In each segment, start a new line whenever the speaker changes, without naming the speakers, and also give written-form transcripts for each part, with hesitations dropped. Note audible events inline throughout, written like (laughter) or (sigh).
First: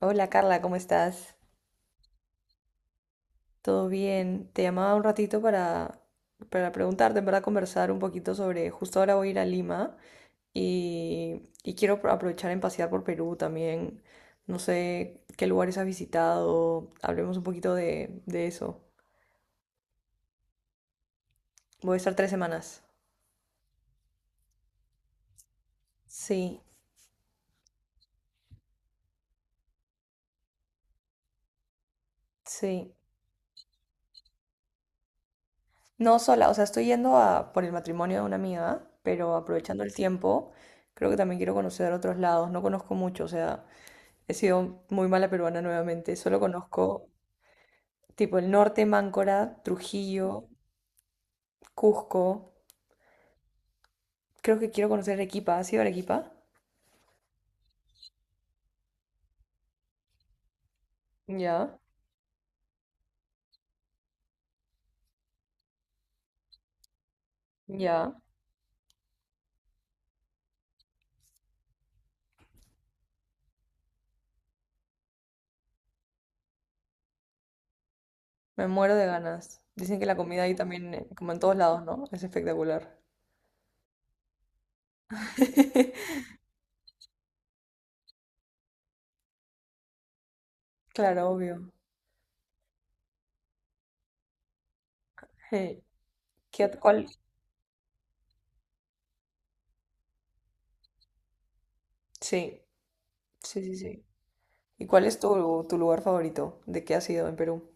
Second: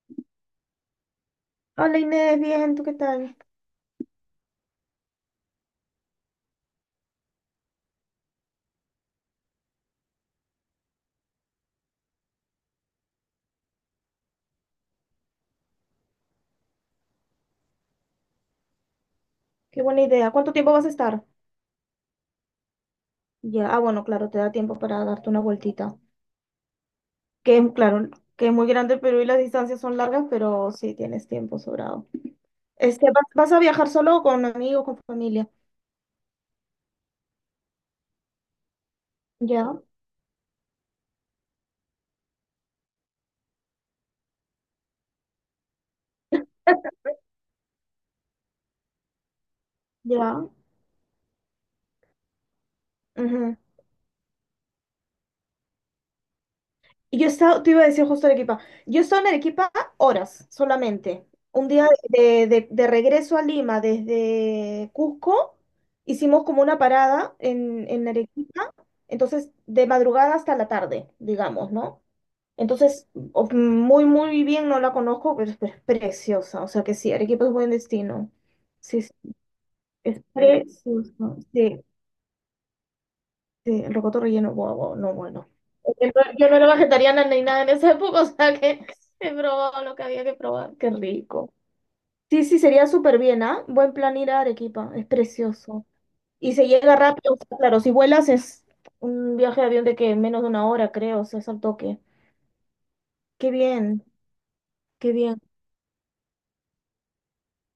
Hola Carla, ¿cómo estás?
Hola Inés, bien, ¿tú qué tal?
¿Todo bien? Te llamaba un ratito para preguntarte, en verdad, conversar un poquito sobre, justo ahora voy a ir a Lima y quiero aprovechar en pasear por Perú también. No sé qué lugares has visitado, hablemos un poquito de eso.
Qué buena idea. ¿Cuánto tiempo vas a estar?
Voy a estar tres semanas.
Ya, ah, bueno, claro, te da tiempo para darte una vueltita.
Sí,
Que es, claro, que es muy grande el Perú y las distancias son largas, pero sí tienes tiempo sobrado.
sí.
¿Vas a viajar solo o con amigos, con familia?
No sola, o sea, estoy yendo a, por el matrimonio de una amiga, pero
Ya,
aprovechando el tiempo, creo que también quiero conocer otros lados. No conozco mucho, o sea, he sido muy mala peruana nuevamente. Solo conozco tipo el norte, Máncora, Trujillo,
ya.
Cusco.
Ujú.
Creo que quiero conocer Arequipa. ¿Has ido a Arequipa?
Y yo he estado, te iba a decir justo Arequipa, yo he estado en Arequipa horas solamente. Un
Ya,
día de, de regreso a Lima desde Cusco, hicimos como una parada en
ya.
Arequipa, entonces de madrugada hasta la tarde, digamos, ¿no? Entonces, muy, muy bien, no la conozco, pero es preciosa, o sea que sí, Arequipa es buen destino.
Me muero
Sí,
de
sí,
ganas. Dicen que la
es
comida ahí también, como en
precioso,
todos
sí.
lados, ¿no? Es espectacular.
Sí, el rocoto relleno, guau, guau, no, bueno. Yo no
(laughs)
yo no era vegetariana ni nada en esa época, (laughs) o sea que he probado lo que había que probar, qué
Claro,
rico.
obvio.
Sí, sí, sería súper bien, ¿ah? Buen plan ir a Arequipa, es
Hey,
precioso. Y se llega
cuál?
rápido, o sea, claro, si vuelas es un viaje de avión de que menos de una hora, creo, o sea, es al toque.
Sí,
Qué
sí, sí,
bien,
sí. ¿Y cuál
qué
es
bien.
tu lugar favorito? ¿De qué has ido en Perú?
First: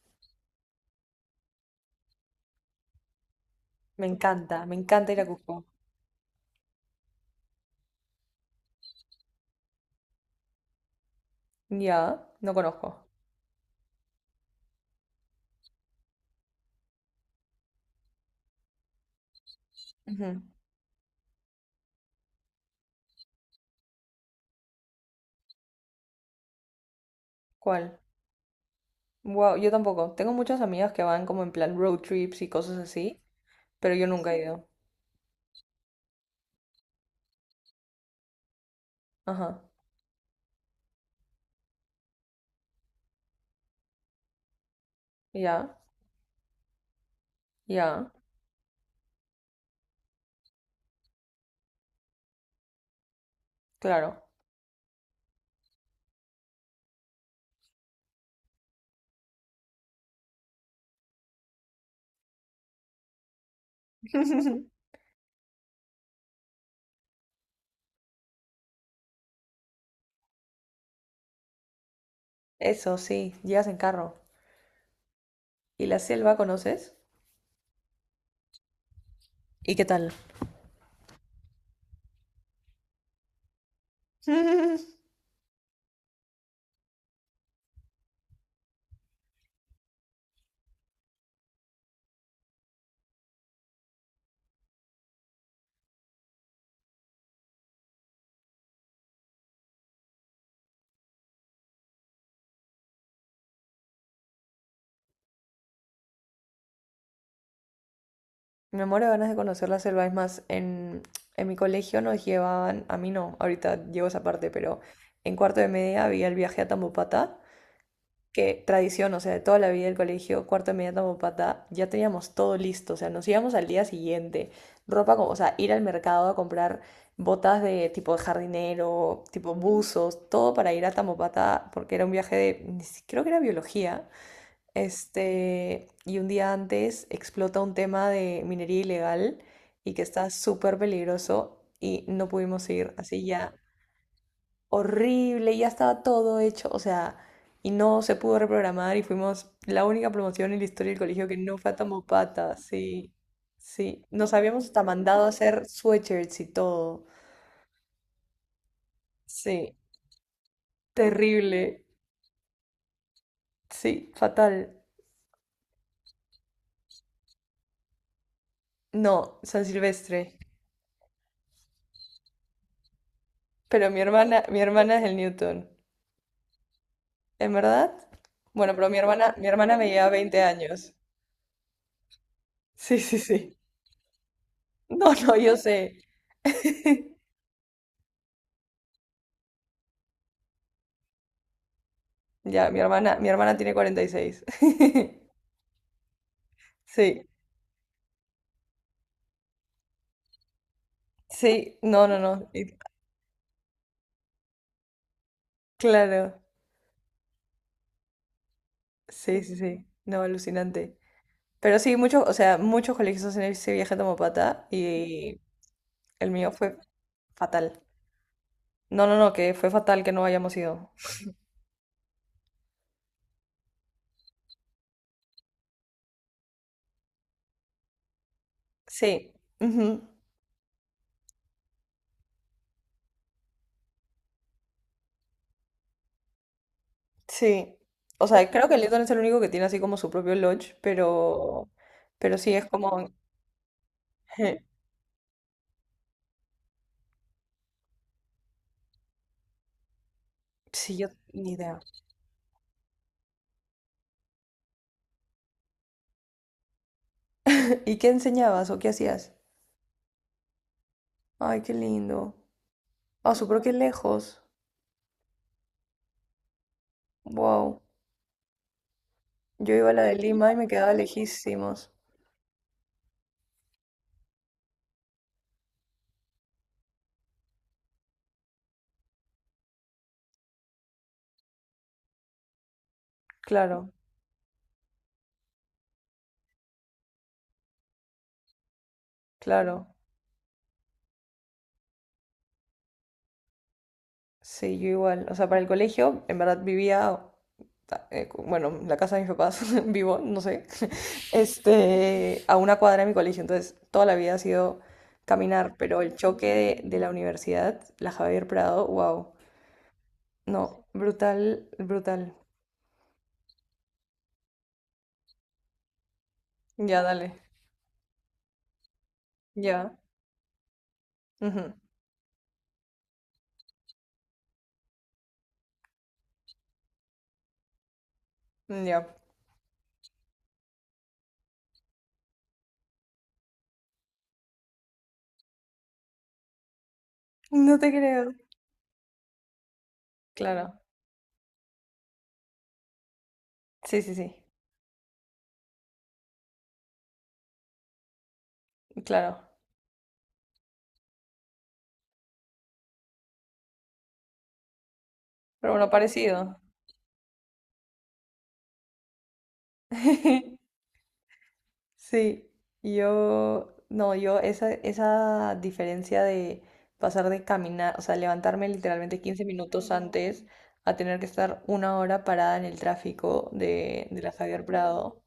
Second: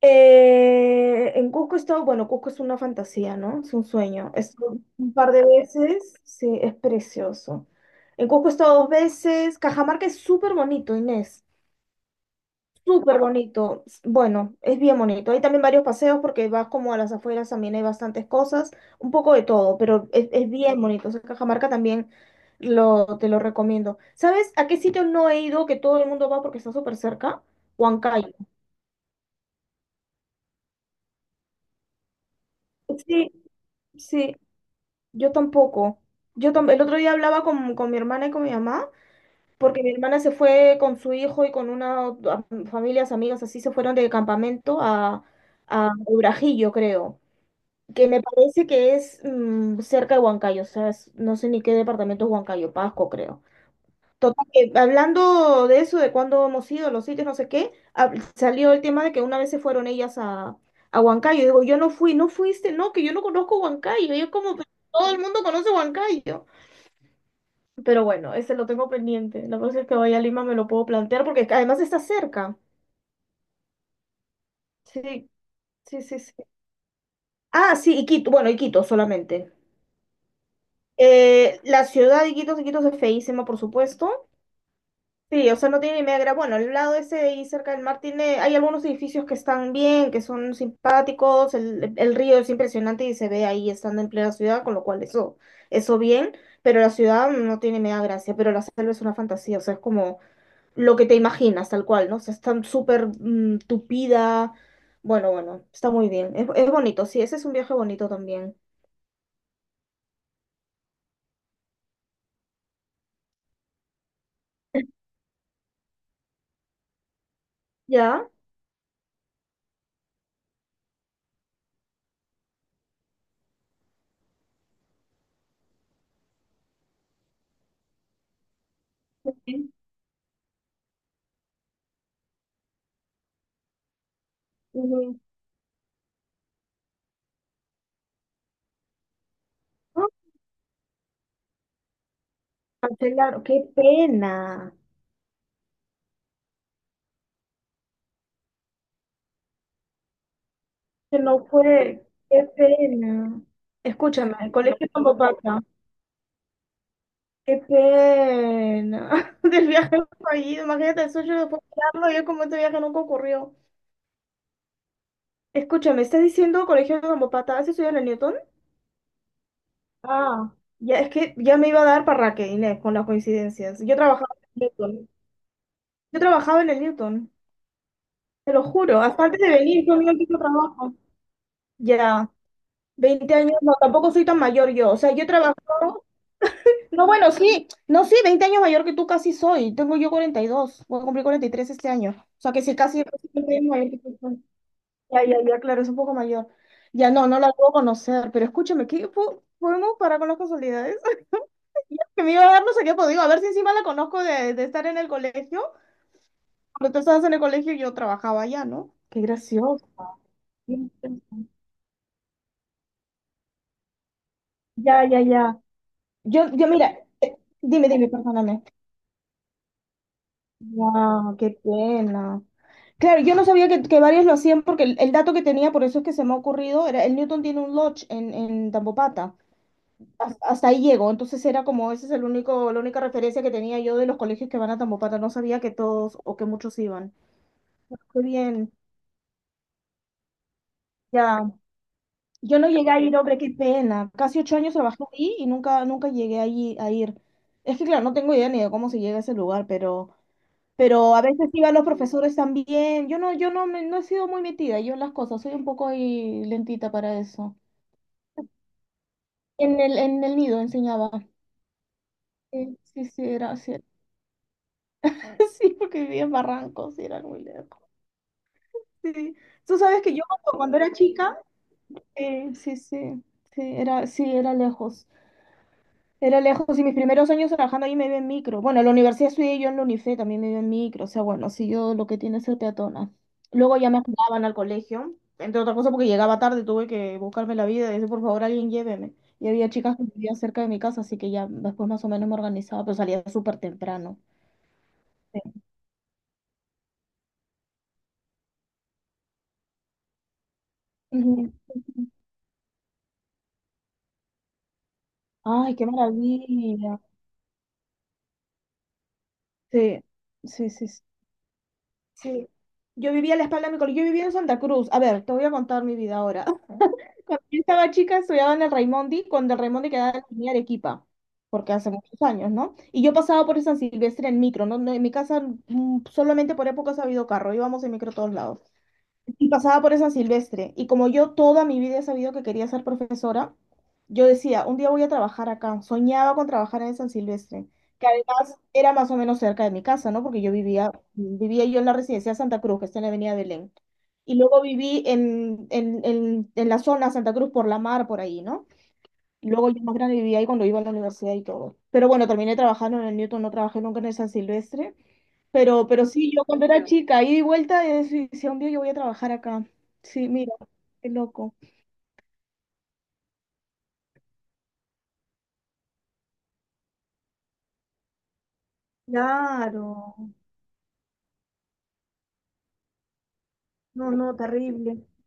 En Cusco he estado, bueno, Cusco es una fantasía, ¿no? Es un sueño. He
Me
estado
encanta
un
ir a
par de
Cusco.
veces, sí, es precioso. En Cusco he estado dos veces. Cajamarca es súper bonito, Inés.
Ya, no conozco.
Súper bonito. Bueno, es bien bonito. Hay también varios paseos porque vas como a las afueras, también hay bastantes cosas, un poco de todo, pero
Ujú.
es bien bonito. O sea, Cajamarca también lo, te lo recomiendo. ¿Sabes a qué sitio no he ido que todo el mundo va porque está súper cerca?
¿Cuál?
Huancayo.
Wow, yo tampoco. Tengo muchas amigas que van como en plan road trips y cosas así,
Sí,
pero yo nunca
sí.
he ido.
Yo tampoco. El otro día hablaba con mi hermana y con mi mamá,
Ajá.
porque mi hermana se fue con su hijo y con una familias, amigas, así se fueron de campamento
Ya,
a Urajillo, creo, que
ya,
me parece que es cerca de Huancayo, o sea, no sé ni qué departamento es Huancayo, Pasco, creo.
claro.
Total, que hablando de eso, de cuándo hemos ido, los sitios, no sé qué, salió el tema de que una vez se fueron ellas a Huancayo. Digo, yo no fui, no fuiste, no, que yo no conozco Huancayo. Y yo como, "Pero
(laughs)
todo el mundo conoce Huancayo". Pero bueno, ese lo tengo pendiente. La próxima vez que vaya a Lima me lo puedo plantear porque además está cerca.
Eso sí, llegas en carro.
Sí,
¿Y la
sí, sí, sí.
selva conoces?
Ah, sí, Iquitos. Bueno, Iquitos solamente.
¿Y qué tal?
La ciudad de Iquitos, Iquitos es feísima, por supuesto.
(laughs)
Sí, o sea, no tiene ni media bueno, al lado ese de ahí cerca del mar tiene, hay algunos edificios que están bien, que son simpáticos. El río es impresionante y se ve ahí estando en plena ciudad, con lo cual eso, eso bien. Pero la ciudad no tiene media gracia, pero la selva es una fantasía. O sea, es como lo que te imaginas, tal cual, ¿no? O sea, está súper tupida. Bueno, bueno, está muy bien. Es bonito, sí, ese es un viaje bonito también.
Me muero de ganas de conocer la selva. Es más, en mi colegio nos llevaban, a mí no, ahorita llevo esa parte, pero en cuarto de media había el viaje a Tambopata
¿Ya?
que tradición, o sea, de toda la vida del colegio, cuarto de media tamopata, ya teníamos todo listo, o sea, nos íbamos al día siguiente, ropa como, o sea, ir al mercado a comprar botas de tipo jardinero, tipo buzos, todo para ir a Tamopata, porque era un viaje de, creo que era biología,
Mm,
este, y un día antes explota un tema de minería ilegal y que
ah,
está súper peligroso y no pudimos ir, así
cancelaron,
ya
qué pena.
horrible, y ya estaba todo hecho, o sea, y no se pudo reprogramar y fuimos la única promoción en la historia del
Que
colegio que
no
no fue a
fue, qué
Tamopata, sí,
pena.
sí, nos
Escúchame, el
habíamos hasta
colegio tampoco
mandado a
pasa.
hacer sweatshirts y todo,
Qué pena. (laughs) Del
sí,
viaje fallido, imagínate el sueño de
terrible,
poder yo como este viaje nunca ocurrió.
sí, fatal.
Escúchame, ¿estás diciendo colegio de Zambopata? ¿Has estudiado en el Newton?
No, San Silvestre,
Ah, ya es que ya me iba a dar para que Inés con las coincidencias.
pero
Yo
mi
trabajaba
hermana, mi
en el
hermana es
Newton.
el Newton.
Yo trabajaba en el Newton,
¿En verdad?
te lo
Bueno, pero mi
juro. Hasta
hermana,
antes
mi
de
hermana
venir,
me
yo
lleva
mira que yo
20 años,
trabajo. Ya,
sí, sí,
20
sí.
años, no, tampoco soy tan mayor
(laughs)
yo. O
No,
sea, yo
no,
trabajo.
yo sé.
No,
(laughs)
bueno, sí, no, sí, 20 años mayor que tú casi soy. Tengo yo 42. Voy a cumplir 43 este año. O sea, que
Ya,
sí,
mi
casi
hermana,
casi
mi hermana
20 años
tiene
mayor que
cuarenta y
tú
seis
soy. Ya,
(laughs)
ya, ya, claro, es un poco mayor. Ya,
Sí,
no, no la puedo conocer, pero escúchame, ¿qué podemos parar con las casualidades?
sí, no, no,
Que me iba
no,
a dar
y-
no sé qué, pues digo, a ver si encima la conozco de estar en el colegio,
claro,
cuando tú estabas en el colegio yo trabajaba allá, ¿no? Qué
sí, sí, sí,
gracioso.
no,
Ya,
alucinante. Pero sí, muchos, o sea, muchos colegios hacen ese viaje a Tomopata
ya,
y
ya.
el mío fue
Mira,
fatal.
perdóname.
No, no, no, que fue fatal que no hayamos ido.
Wow, qué pena. Claro, yo no sabía que varios lo hacían porque el dato que tenía, por eso es que se me ha ocurrido, era el Newton tiene un lodge en
Sí,
Tambopata.
ujú,
Hasta ahí llego, entonces era como, ese es el único, la única referencia que tenía yo de los colegios que van a Tambopata, no sabía que todos o que muchos iban.
sí.
Qué
O sea, creo
bien,
que Lytton es el único que tiene así como su propio lodge,
ya.
pero sí
Yo
es
no llegué a
como,
ir, hombre, qué pena. Casi 8 años
(laughs)
trabajé ahí y nunca, nunca llegué ahí a ir. Es que, claro, no tengo idea ni de cómo se llega a ese lugar,
sí, yo
pero a veces
ni
iban
idea.
los profesores también. Yo no, yo no, no he sido muy metida, yo en las cosas, soy un poco ahí lentita para eso.
(laughs) ¿Y qué enseñabas o qué hacías?
En el nido enseñaba.
Ay, qué lindo.
Sí, sí, sí,
Ah, su
era,
pero
sí,
qué
era.
lejos.
(laughs) Sí, porque vivía en Barrancos y era muy lejos.
Wow.
Sí.
Yo
Tú
iba a la
sabes que
de
yo
Lima
cuando
y me
cuando
quedaba
era chica,
lejísimos.
sí, sí, sí, era lejos. Era lejos y mis primeros años trabajando ahí me iba en micro. Bueno, en la universidad estudié yo en la UNIFE, también me iba en micro. O sea, bueno, si yo lo que tiene es ser peatona. Luego ya
Claro,
me mandaban al colegio, entre otras cosas porque llegaba tarde, tuve que buscarme la vida y decir, por favor, alguien lléveme. Y había
claro.
chicas que vivían cerca de mi casa, así que ya después más o menos me organizaba, pero salía súper temprano.
Sí, yo igual. O sea, para
Sí.
el colegio, en verdad vivía, bueno, en la casa de mis papás, (laughs) vivo, no sé, (laughs)
Ujú.
este, a una cuadra de mi colegio. Entonces, toda la vida ha sido caminar,
Ay, qué
pero el choque de
maravilla.
la universidad, la Javier Prado, wow.
Sí, sí,
No,
sí, sí.
brutal, brutal.
Sí. Yo vivía a la espalda de mi colegio, yo vivía en Santa Cruz. A ver, te voy a contar mi vida ahora.
Ya, dale.
Cuando yo estaba chica estudiaba en el Raimondi, cuando el Raimondi
Ya,
quedaba en la avenida Arequipa, porque
ujú,
hace muchos años, ¿no? Y yo pasaba por el San Silvestre en micro, ¿no? No, en mi casa solamente por épocas ha habido carro, íbamos en micro a todos lados.
ya.
Y pasaba por esa Silvestre. Y como yo toda mi vida he sabido que quería ser profesora, yo decía, un día voy a trabajar acá. Soñaba con trabajar en San Silvestre,
No te
que
creo.
además era más o menos cerca de mi casa, ¿no? Porque yo
Claro.
vivía, vivía yo en la residencia Santa Cruz, que está en la Avenida Belén.
Sí, sí,
Y
sí.
luego viví en la zona Santa Cruz por la mar, por ahí, ¿no?
Claro.
Y luego yo más grande vivía ahí cuando iba a la universidad y todo. Pero bueno, terminé trabajando en el Newton, no trabajé nunca en el San Silvestre.
Pero
Pero,
bueno,
pero sí, yo
parecido.
cuando era chica, ida y vuelta, y decía, un día yo voy a trabajar acá. Sí, mira,
(laughs)
qué loco.
Sí, yo, no, yo esa, esa diferencia de pasar de caminar, o sea, levantarme literalmente 15 minutos
Claro.
antes a tener que estar una hora parada en el tráfico de,
No,
de la
no,
Javier
terrible.
Prado,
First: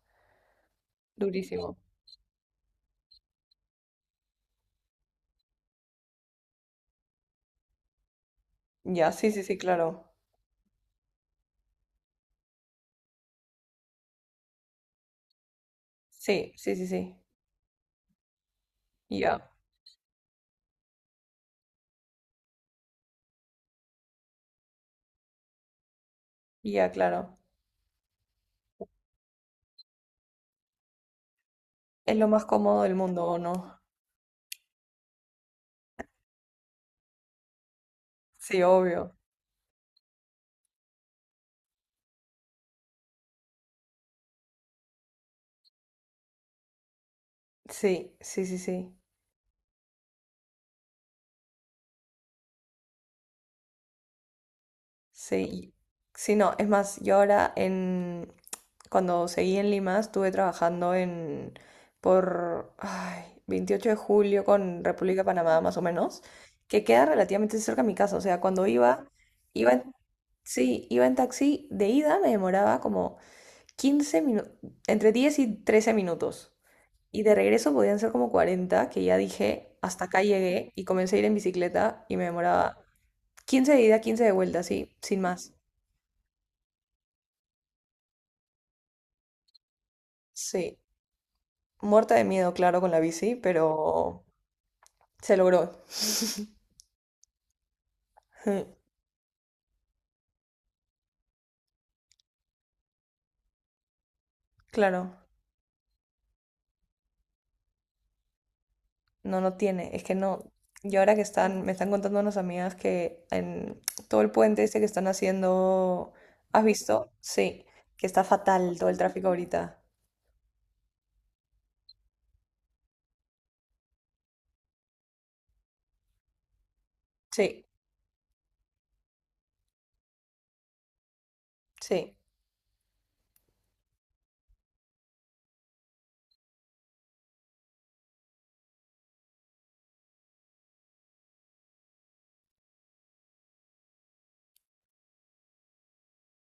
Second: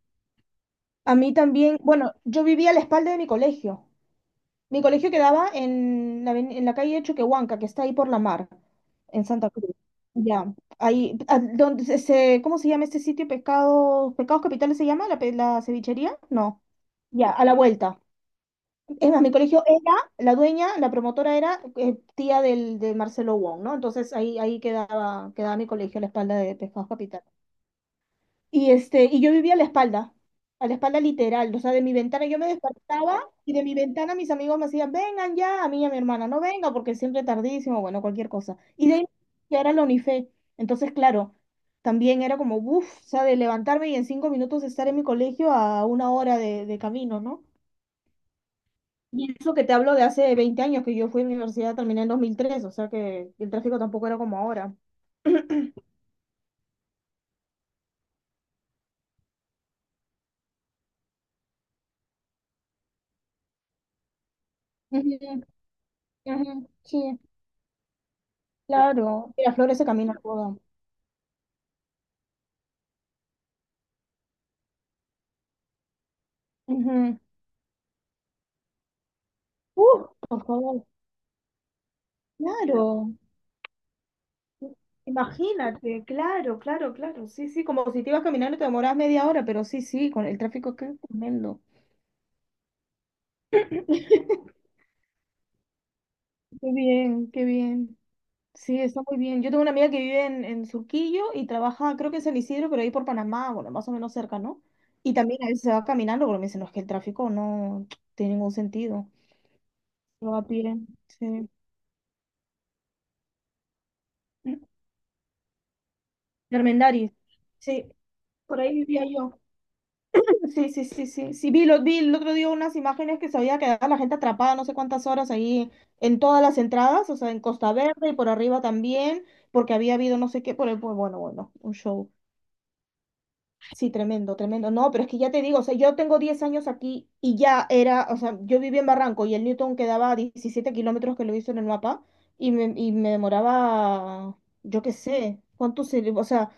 A mí
durísimo.
también, bueno, yo vivía a la espalda de mi colegio. Mi colegio quedaba en la, en la calle Choquehuanca, que está ahí por la mar,
Ya,
en
sí, sí,
Santa
sí,
Cruz.
claro.
Ya, ahí, donde se, ¿cómo se llama este sitio? Pescados, Pescados Capitales se llama, la, la cevichería,
Sí,
no.
sí, sí, sí.
Ya, a la vuelta. Es más, mi
Ya,
colegio era, la dueña, la promotora era tía del, de Marcelo Wong, ¿no? Entonces ahí quedaba, quedaba mi colegio a la espalda de Pescados
ya,
Capital.
claro.
Y, este, y yo vivía a la espalda literal, o sea, de mi
Es
ventana
lo
yo
más
me
cómodo del mundo,
despertaba
¿o
y de mi
no?
ventana mis amigos me hacían, vengan ya, a mí y a mi hermana, no venga porque siempre tardísimo, bueno, cualquier cosa.
Sí,
Y de ahí
obvio.
ya era la Unife. Entonces, claro, también era como, uff, o sea, de levantarme y en 5 minutos estar en mi colegio a una hora de camino, ¿no?
Sí, sí, sí, sí.
Y eso que te hablo de hace 20 años, que yo fui a la universidad, terminé en 2003, o sea que el tráfico tampoco era como ahora.
Sí, sí, no, es más, yo ahora en cuando seguí en Lima estuve trabajando en por ay, 28 de julio con
Ujú,
República de Panamá más o menos,
ujú,
que
sí,
queda relativamente cerca de mi casa, o sea, cuando iba
claro.
iba
Flores se
en,
camina todo.
sí, iba en taxi de ida me demoraba como 15 minutos, entre 10 y 13 minutos.
Ujú.
Y de regreso podían ser como 40 que ya dije, hasta acá
Por
llegué y
favor,
comencé a ir en bicicleta y me demoraba
claro.
15 de ida, 15 de vuelta, así, sin más.
Imagínate, claro, claro, claro. Sí, sí, como si te ibas caminando y te demoras media hora, pero sí, sí, con el tráfico,
Sí,
qué tremendo.
muerta de miedo, claro, con la bici, pero
(laughs)
se logró.
Qué bien, qué bien.
Ujú,
Sí, está muy bien. Yo tengo una amiga que vive en Surquillo y trabaja, creo que en San Isidro, pero ahí por Panamá, bueno, más o menos cerca, ¿no?
claro,
Y también a veces se va caminando, porque me dicen, no, es que el tráfico no tiene ningún sentido.
no, no tiene. Es que
Se va a
no.
pie,
Y ahora que
sí.
están, me están contando unas amigas que en todo el puente este que
(clears throat)
están haciendo, ¿has visto?
Armendáriz.
Sí,
Sí,
que está
por ahí
fatal todo el
vivía
tráfico
yo.
ahorita.
Sí, sí, sí, sí. Sí, vi, lo, vi el otro día unas imágenes que se había quedado la gente atrapada no sé cuántas horas ahí en todas las entradas, o sea, en
Sí,
Costa Verde y por arriba también, porque había habido no sé qué, por el, bueno, bueno, un show.
sí.
Sí, tremendo, tremendo. No, pero es que ya te digo, o sea, yo tengo 10 años aquí y ya era, o sea, yo vivía en Barranco y el Newton quedaba a 17 kilómetros que lo hizo en el mapa y me demoraba, yo qué sé, cuánto se, o sea,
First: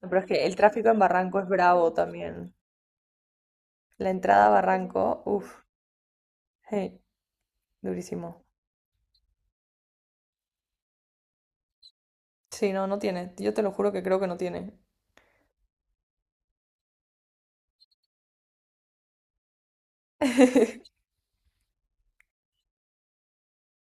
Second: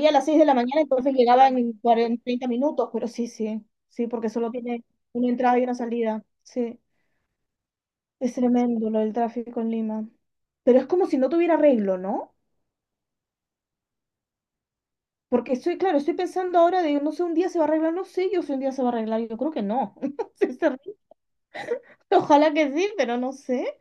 No,
a
pero
las
es
6 de
que
la
el
mañana,
tráfico en
entonces
Barranco es
llegaba en
bravo
40, 30
también.
minutos, pero sí, sí, sí,
La
porque
entrada a
solo tiene
Barranco,
una
uff,
entrada y una salida. Sí,
hey,
es
durísimo.
tremendo lo del tráfico en Lima. Pero es como si no tuviera arreglo, ¿no?
Sí, no, no tiene. Yo te lo juro que creo que no tiene.
Porque estoy, claro, estoy pensando ahora de, no sé, un día se va a arreglar, no sé yo si un día se va a arreglar, yo creo que no. (laughs) Sinceramente,
(laughs)
ojalá que sí, pero no sé.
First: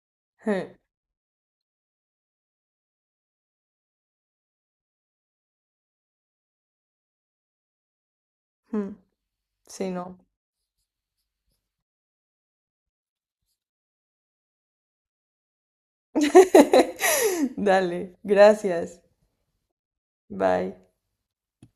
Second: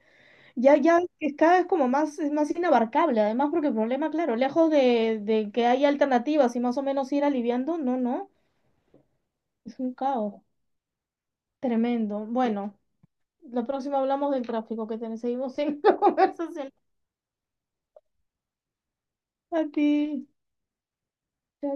Ya, ya es cada vez como más, es más inabarcable, además porque el problema, claro, lejos de que haya alternativas y más o menos ir aliviando, no, no,
Hmm,
es
sí,
un
no.
caos tremendo. Bueno, la próxima hablamos del tráfico que tenemos, seguimos en (laughs) la conversación.
(laughs) Dale, gracias.
A ti.
Bye.